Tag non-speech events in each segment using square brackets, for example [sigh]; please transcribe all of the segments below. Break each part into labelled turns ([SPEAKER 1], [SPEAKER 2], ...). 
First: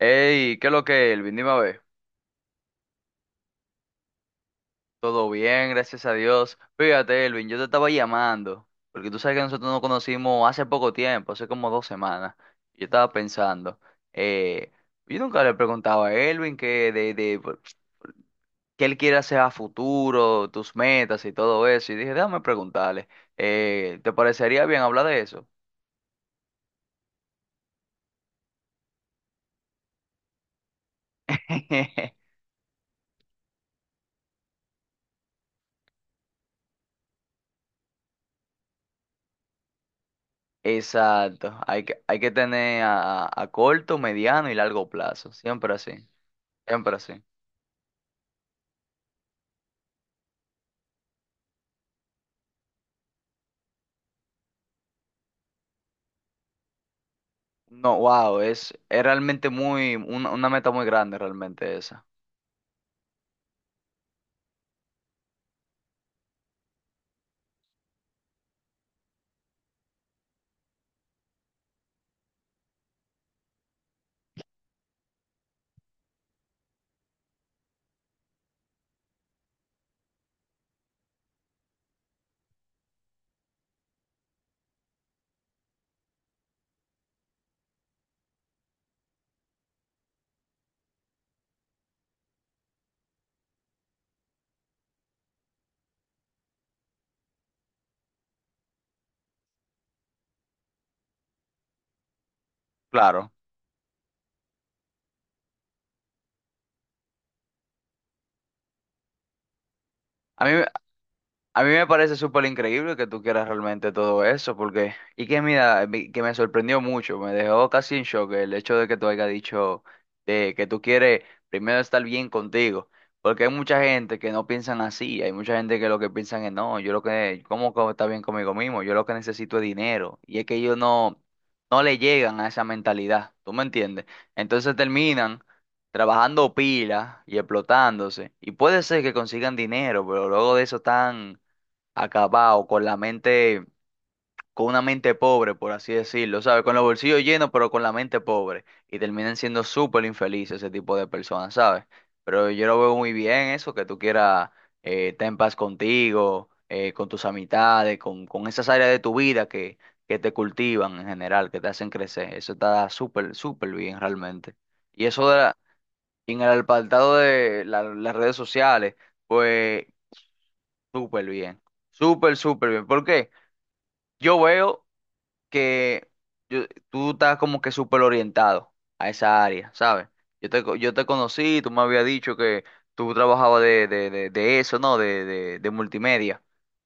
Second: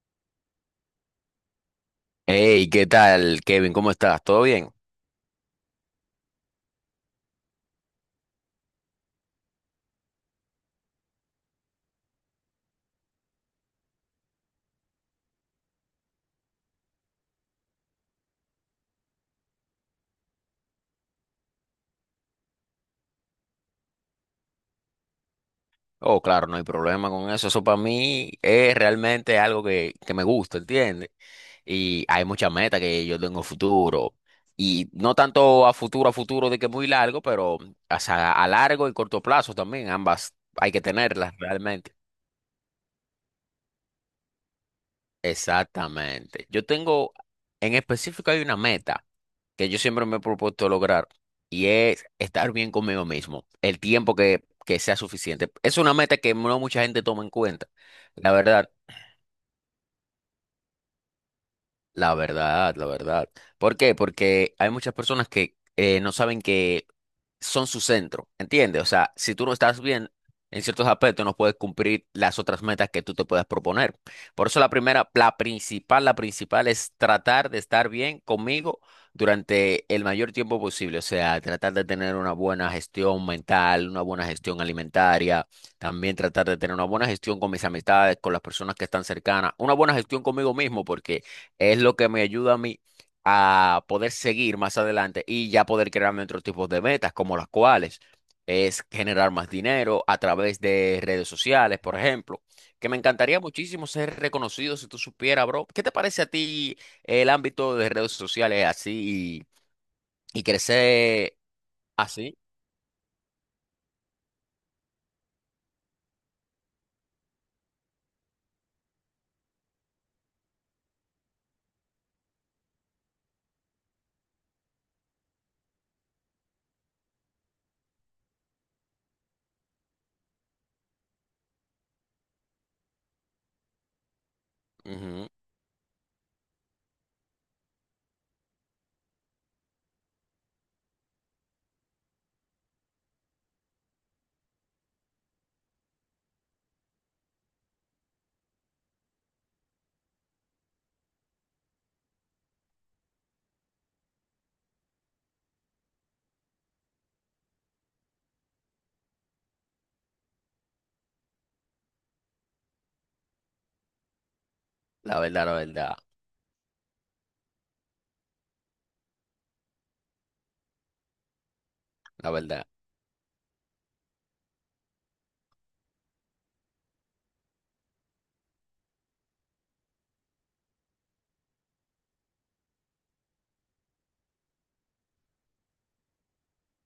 [SPEAKER 1] Hey, ¿qué es lo que, Elvin? Dime a ver.
[SPEAKER 2] Hey, ¿qué tal, Kevin? ¿Cómo estás? ¿Todo bien?
[SPEAKER 1] Todo bien, gracias a Dios. Fíjate, Elvin, yo te estaba llamando, porque tú sabes que nosotros nos conocimos hace poco tiempo, hace como 2 semanas. Yo estaba pensando, eh, yo nunca le preguntaba a Elvin que de por- qué él quiere hacer a futuro, tus metas y todo eso. Y dije, déjame preguntarle, ¿te parecería bien hablar de eso?
[SPEAKER 2] Oh, claro, no hay problema con eso. Eso para mí es realmente algo que me gusta, ¿entiendes? Y hay
[SPEAKER 1] [laughs]
[SPEAKER 2] muchas metas que yo tengo futuro. Y no tanto a futuro de que muy largo, pero o sea, a largo y corto plazo también. Ambas hay que tenerlas
[SPEAKER 1] Exacto, hay
[SPEAKER 2] realmente.
[SPEAKER 1] que, hay que tener a corto, mediano y largo plazo, siempre así,
[SPEAKER 2] Exactamente.
[SPEAKER 1] siempre así.
[SPEAKER 2] En específico hay una meta que yo siempre me he propuesto lograr y es estar bien conmigo mismo, el tiempo que sea suficiente. Es una meta que no mucha gente toma en cuenta,
[SPEAKER 1] No,
[SPEAKER 2] la
[SPEAKER 1] wow,
[SPEAKER 2] verdad.
[SPEAKER 1] es realmente muy, una meta muy grande realmente esa.
[SPEAKER 2] La verdad, la verdad. ¿Por qué? Porque hay muchas personas que no saben que son su centro, ¿entiendes? O sea, si tú no estás bien en ciertos aspectos, no puedes cumplir las otras metas que tú te puedas proponer. Por eso la primera, la principal es tratar de estar bien conmigo durante el mayor tiempo posible. O sea, tratar de tener una buena gestión mental, una buena gestión alimentaria, también tratar de tener una buena gestión con mis amistades, con las personas que están cercanas, una buena gestión conmigo mismo, porque es lo que me ayuda a mí a poder seguir más adelante y ya poder crearme otros tipos de metas, como las cuales es generar más dinero a través de redes sociales, por ejemplo, que me
[SPEAKER 1] Claro.
[SPEAKER 2] encantaría muchísimo ser reconocido si tú supieras, bro. ¿Qué te parece a ti el ámbito de redes sociales así y
[SPEAKER 1] A mí,
[SPEAKER 2] crecer
[SPEAKER 1] A mí me parece
[SPEAKER 2] así?
[SPEAKER 1] súper increíble que tú quieras realmente todo eso, porque, y que mira, mi- que me sorprendió mucho, me dejó casi en shock el hecho de que tú hayas dicho de que tú quieres primero estar bien contigo, porque hay mucha gente que no piensan así, hay mucha gente que lo que piensan es, no, yo lo que, ¿cómo co- está bien conmigo mismo? Yo lo que necesito es dinero, y es que ellos no, no le llegan a esa mentalidad, ¿tú me entiendes? Entonces
[SPEAKER 2] Ujú.
[SPEAKER 1] terminan trabajando pila y explotándose, y puede ser que consigan dinero, pero luego de eso están acabado, con la mente, con una mente pobre, por así decirlo, ¿sabes? Con los bolsillos llenos, pero con la mente pobre. Y terminan siendo súper infelices ese tipo de personas, ¿sabes? Pero yo lo veo muy bien eso, que tú quieras estar en paz contigo, con tus amistades, con esas áreas de tu vida que te cultivan en general, que te hacen crecer. Eso está súper, súper bien realmente. Y
[SPEAKER 2] La
[SPEAKER 1] eso de
[SPEAKER 2] verdad, la
[SPEAKER 1] la-
[SPEAKER 2] verdad,
[SPEAKER 1] en el apartado de las redes sociales, pues súper bien.
[SPEAKER 2] la
[SPEAKER 1] Súper,
[SPEAKER 2] verdad.
[SPEAKER 1] súper bien. ¿Por qué? Yo veo que yo- tú estás como que súper orientado a esa área, ¿sabes? Yo te conocí, tú me habías dicho que tú trabajabas de eso, ¿no? De multimedia.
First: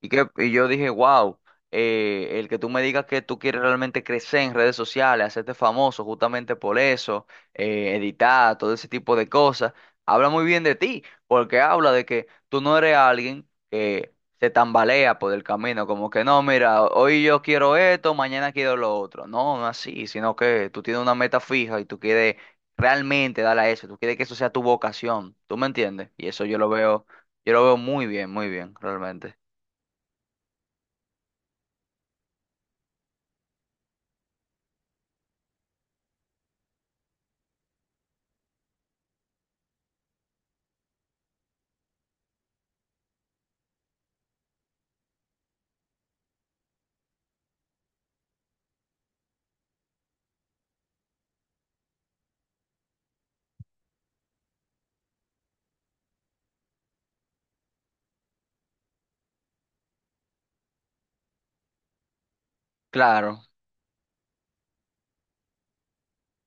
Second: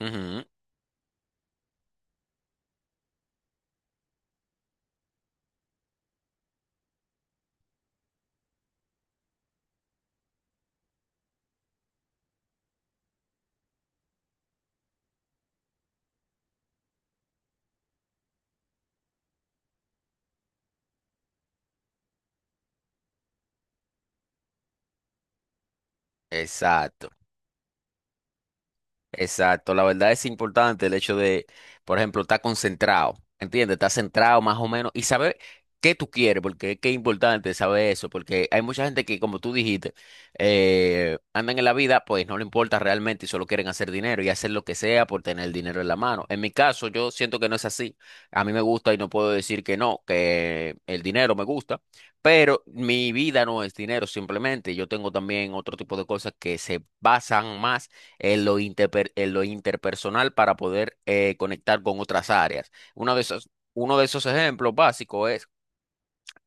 [SPEAKER 1] Y, que,
[SPEAKER 2] Ujú.
[SPEAKER 1] y yo dije, wow, el que tú me digas que tú quieres realmente crecer en redes sociales, hacerte famoso justamente por eso, editar, todo ese tipo de cosas, habla muy bien de ti, porque habla de que tú no eres alguien que se tambalea por el camino, como que no, mira, hoy yo quiero esto, mañana quiero lo otro. No, no así, sino que tú tienes una meta fija y tú quieres realmente darle a eso, tú quieres que eso sea tu vocación, ¿tú me entiendes? Y eso
[SPEAKER 2] Exacto.
[SPEAKER 1] yo lo veo muy bien, realmente.
[SPEAKER 2] Exacto, la verdad es importante el hecho de, por ejemplo, estar concentrado, ¿entiendes? Estar centrado más o menos y saber qué tú quieres, porque es que es importante saber eso, porque hay mucha gente que, como tú dijiste, andan en la vida, pues no le importa realmente y solo quieren hacer dinero y hacer lo que sea por tener el dinero en la mano. En mi caso, yo siento que no es así. A mí me gusta y no puedo decir que no, que el dinero me gusta, pero mi vida no es dinero simplemente. Yo tengo también otro tipo de cosas que se basan más en lo, en lo interpersonal para poder conectar con otras áreas.
[SPEAKER 1] Claro,
[SPEAKER 2] Uno de esos ejemplos básicos es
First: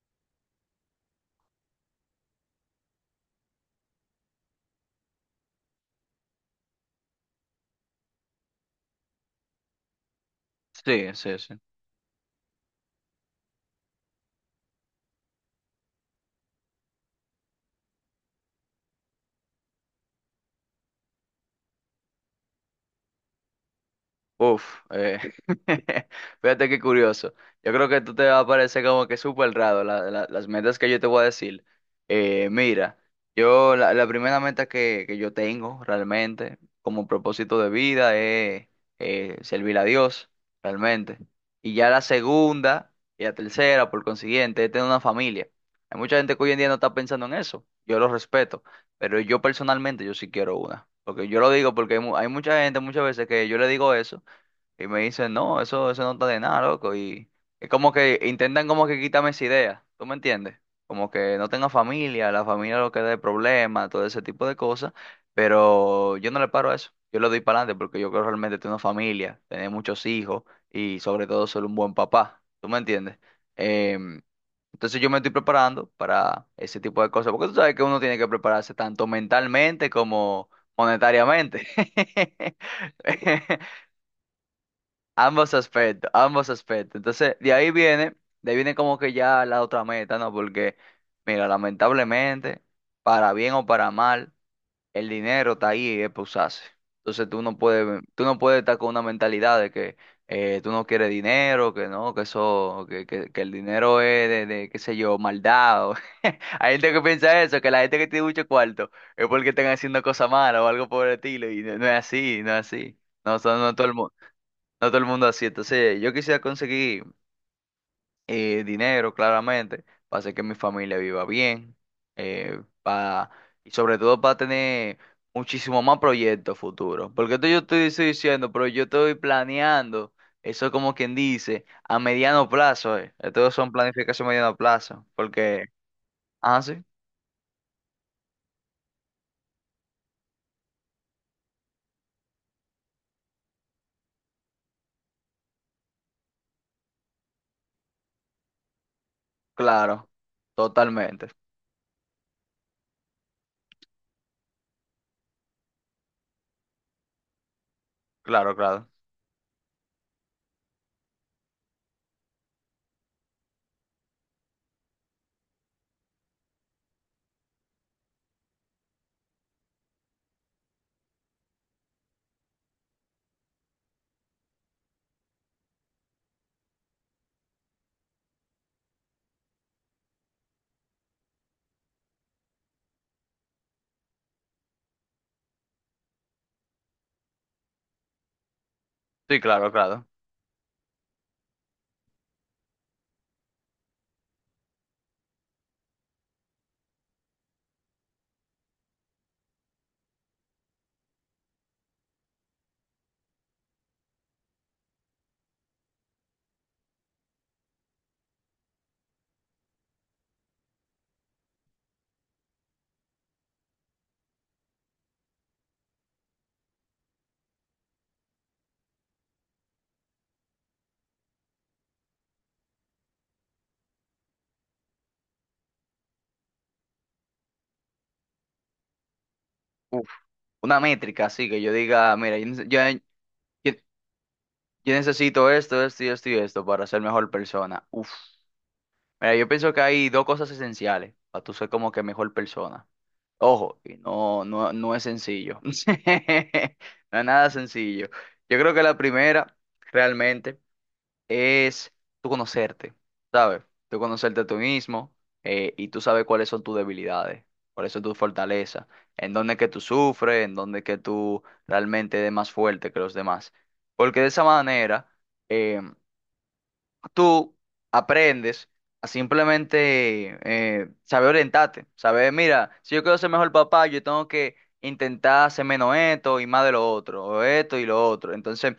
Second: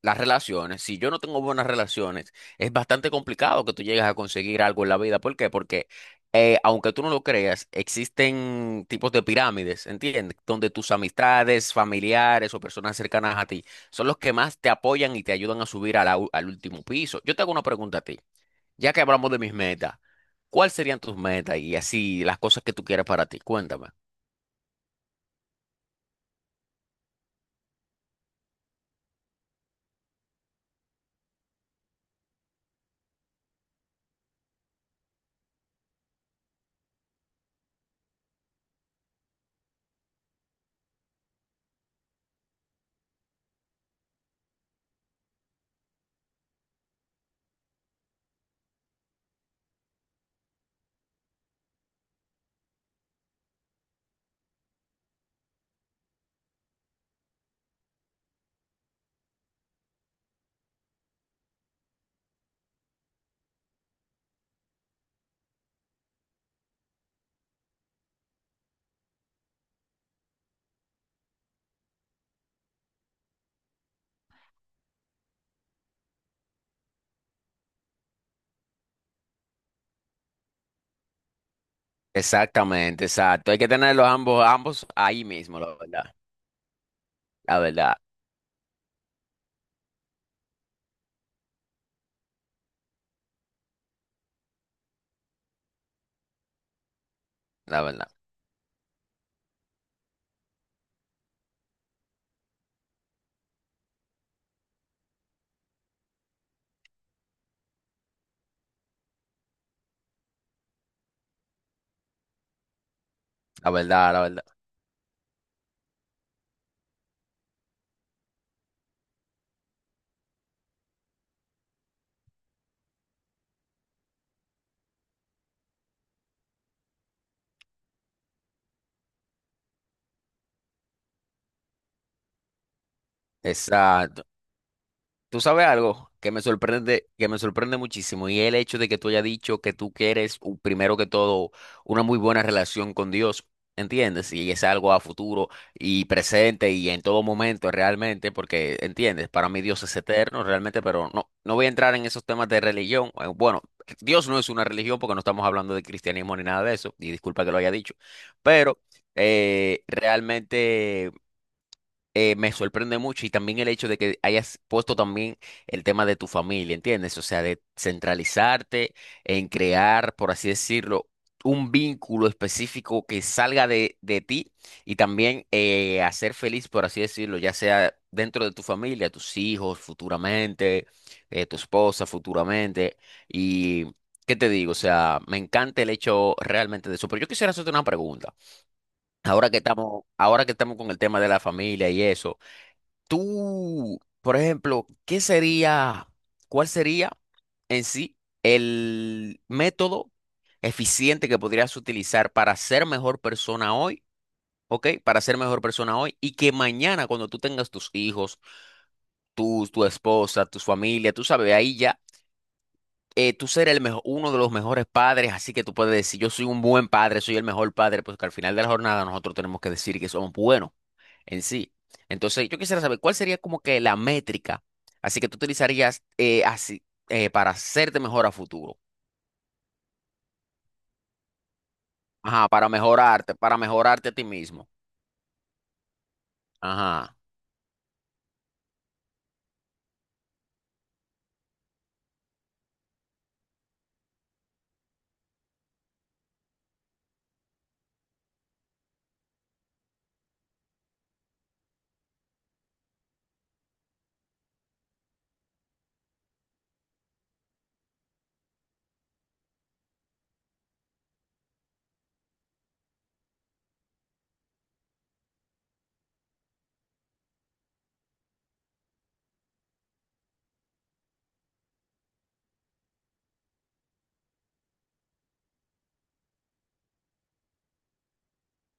[SPEAKER 2] las relaciones. Si yo no tengo buenas relaciones, es bastante complicado que tú llegues a conseguir algo en la vida. ¿Por qué? Porque aunque tú no lo creas, existen tipos de pirámides, ¿entiendes? Donde tus
[SPEAKER 1] sí, sí, sí.
[SPEAKER 2] amistades, familiares o personas cercanas a ti son los que más te apoyan y te ayudan a subir a la al último piso. Yo te hago una pregunta a ti. Ya que hablamos de mis metas, ¿cuáles serían tus metas y así las cosas que tú quieres para ti? Cuéntame.
[SPEAKER 1] Uf, [laughs] fíjate qué curioso. Yo creo que tú te va a parecer como que súper raro las metas que yo te voy a decir. Mira, yo la primera meta que yo tengo realmente como propósito de vida es servir a Dios, realmente. Y ya la segunda y la tercera, por consiguiente, es tener una familia. Hay mucha gente que hoy en día no está pensando en eso. Yo lo respeto, pero yo personalmente yo sí quiero una. Porque yo lo digo porque hay mucha gente muchas veces que yo le digo eso. Y me dicen, no, eso no está de nada, loco. Y es como que intentan como que quitarme esa idea, ¿tú me entiendes? Como que no tenga familia, la familia lo que dé problemas, todo ese tipo de cosas. Pero yo no le paro a eso. Yo le doy para adelante porque yo creo realmente tener una familia, tener muchos hijos y sobre todo ser un buen papá, ¿tú me entiendes? Em, entonces yo me estoy preparando para ese tipo de cosas, porque tú sabes que uno tiene que prepararse tanto mentalmente como monetariamente.
[SPEAKER 2] Exactamente, exacto. Hay que
[SPEAKER 1] [laughs]
[SPEAKER 2] tenerlos ambos, ambos ahí
[SPEAKER 1] Ambos
[SPEAKER 2] mismo, la verdad.
[SPEAKER 1] aspectos, ambos aspectos. Entonces, de
[SPEAKER 2] La
[SPEAKER 1] ahí
[SPEAKER 2] verdad,
[SPEAKER 1] viene, de ahí viene como que ya la otra meta, ¿no? Porque, mira, lamentablemente, para bien o para mal, el dinero está ahí y es pa' usarse. Entonces, tú no
[SPEAKER 2] la
[SPEAKER 1] puedes,
[SPEAKER 2] verdad,
[SPEAKER 1] tú no puedes estar con una mentalidad de que tú no quieres dinero, que no, que eso, que el dinero es de, qué sé yo, maldad. O- [laughs] Hay gente que piensa eso, que la gente que tiene mucho cuarto es porque están haciendo cosas malas o algo por el estilo, y no, no es así, no es así. No, son-
[SPEAKER 2] la
[SPEAKER 1] no todo el mu-
[SPEAKER 2] verdad, la verdad, la verdad.
[SPEAKER 1] no todo el mundo así. Entonces, yo quisiera conseguir dinero, claramente, para hacer que mi familia viva bien, eh, pa- y sobre todo para tener muchísimo más proyectos futuros. Porque esto yo estoy diciendo, pero yo estoy planeando, eso es como quien dice, a mediano plazo. Estos son
[SPEAKER 2] Exacto.
[SPEAKER 1] planificación a mediano plazo.
[SPEAKER 2] Tú
[SPEAKER 1] Porque,
[SPEAKER 2] sabes algo
[SPEAKER 1] ah, sí,
[SPEAKER 2] que me sorprende muchísimo, y es el hecho de que tú hayas dicho que tú quieres, primero que todo, una muy buena relación con Dios, ¿entiendes? Y es algo a futuro y presente y en todo momento realmente, porque, ¿entiendes? Para mí Dios es
[SPEAKER 1] claro,
[SPEAKER 2] eterno realmente, pero
[SPEAKER 1] totalmente.
[SPEAKER 2] no, no voy a entrar en esos temas de religión. Bueno, Dios no es una religión porque no estamos hablando de cristianismo ni nada de eso, y disculpa que lo haya dicho,
[SPEAKER 1] Claro,
[SPEAKER 2] pero
[SPEAKER 1] claro.
[SPEAKER 2] realmente me sorprende mucho y también el hecho de que hayas puesto también el tema de tu familia, ¿entiendes? O sea, de centralizarte en crear, por así decirlo, un vínculo específico que salga de ti y también hacer feliz, por así decirlo, ya sea dentro de tu familia, tus hijos futuramente, tu esposa futuramente. Y, ¿qué te digo? O sea, me encanta el hecho realmente de eso. Pero yo quisiera hacerte una pregunta.
[SPEAKER 1] Sí, claro, claro.
[SPEAKER 2] Ahora que estamos con el tema de la familia y eso. Tú, por ejemplo, ¿qué sería, cuál sería en sí el método eficiente que podrías utilizar para ser mejor persona hoy, ¿ok? Para ser mejor persona hoy y que mañana cuando tú tengas tus hijos, tú, tu esposa, tu familia, tú sabes, ahí ya, tú ser el mejor, uno de los mejores padres, así que tú puedes decir, yo soy un buen padre, soy el mejor padre, pues que al final de la jornada nosotros tenemos que decir que somos buenos en sí. Entonces, yo quisiera saber cuál sería como que la métrica, así que tú utilizarías así para hacerte mejor a futuro.
[SPEAKER 1] Uf, una métrica así que yo diga, mira,
[SPEAKER 2] Ajá, para
[SPEAKER 1] yo-
[SPEAKER 2] mejorarte a ti mismo.
[SPEAKER 1] Yo necesito esto, esto y esto y esto para ser
[SPEAKER 2] Ajá,
[SPEAKER 1] mejor persona. Uf. Mira, yo pienso que hay dos cosas esenciales para tú ser como que mejor persona. Ojo, y no, no, no es sencillo. [laughs] No es nada sencillo. Yo creo que la primera realmente es tú conocerte, ¿sabes? Tú conocerte tú mismo y tú sabes cuáles son tus debilidades, cuáles son tus fortalezas, en dónde es que tú sufres, en dónde es que tú realmente eres más fuerte que los demás. Porque de esa manera em, tú aprendes a simplemente saber orientarte, saber, mira, si yo quiero ser mejor papá, yo tengo que intentar hacer menos esto y más de lo otro, o esto y lo otro. Entonces,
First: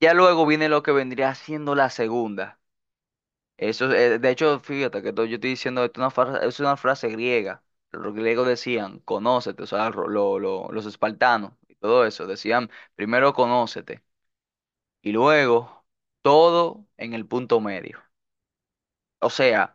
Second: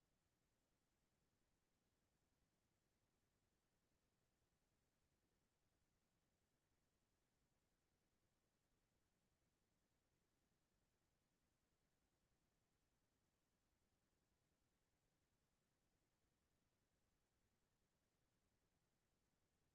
[SPEAKER 1] ya luego viene lo que vendría siendo la segunda. Eso, de hecho, fíjate que to- yo estoy diciendo esto es una fra- es una frase griega. Los griegos decían, conócete, o sea, los espartanos y todo eso, decían, primero conócete y luego todo en el punto medio. O sea,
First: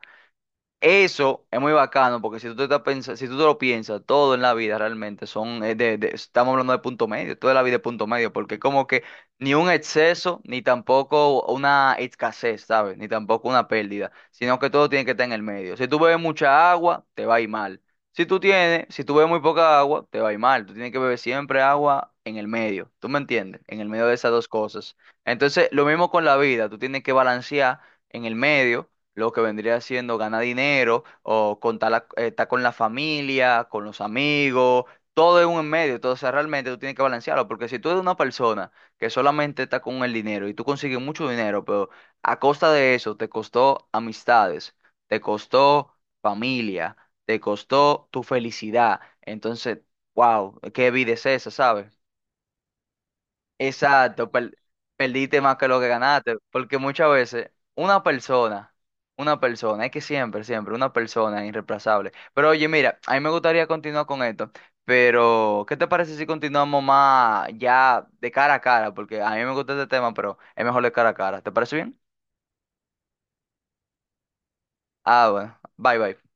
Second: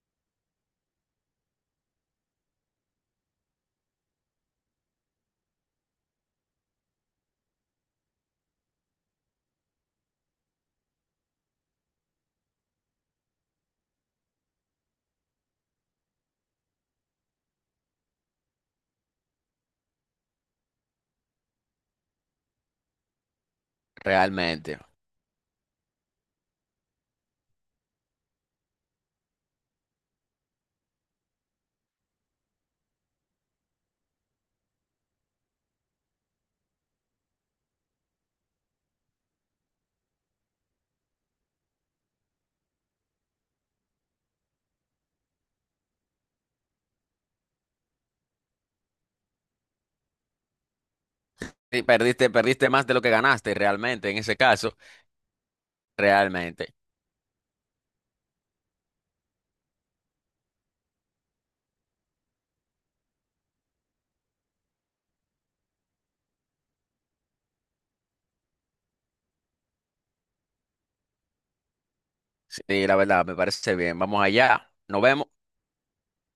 [SPEAKER 1] eso es muy bacano porque si tú te estás si tú te lo piensas, todo en la vida realmente son estamos hablando de punto medio, toda la vida es punto medio, porque como que ni un exceso, ni tampoco una escasez, ¿sabes? Ni tampoco una pérdida, sino que todo tiene que estar en el medio. Si tú bebes mucha agua, te va a ir mal. Si tú bebes muy poca agua, te va a ir mal. Tú tienes que beber siempre agua en el medio. ¿Tú me entiendes? En el medio de esas dos
[SPEAKER 2] realmente.
[SPEAKER 1] cosas. Entonces, lo mismo con la vida, tú tienes que balancear en el medio lo que vendría siendo ganar dinero o estar con la familia, con los amigos, todo es un en medio. Entonces realmente tú tienes que balancearlo, porque si tú eres una persona que solamente está con el dinero y tú consigues mucho dinero, pero a costa de eso te costó amistades, te costó familia, te costó tu felicidad, entonces, wow, qué vida es esa,
[SPEAKER 2] Sí,
[SPEAKER 1] ¿sabes?
[SPEAKER 2] perdiste más de lo que ganaste, realmente, en
[SPEAKER 1] Exacto,
[SPEAKER 2] ese
[SPEAKER 1] per-
[SPEAKER 2] caso,
[SPEAKER 1] perdiste más que lo que ganaste,
[SPEAKER 2] realmente.
[SPEAKER 1] porque muchas veces una persona, es que siempre, siempre, una persona es irreemplazable. Pero oye, mira, a mí me gustaría continuar con esto, pero ¿qué te parece si continuamos más ya de cara a cara? Porque a mí me gusta este tema, pero es mejor de cara a cara. ¿Te parece bien?
[SPEAKER 2] Sí, la verdad, me parece bien. Vamos allá. Nos vemos.
[SPEAKER 1] Ah, bueno, bye bye.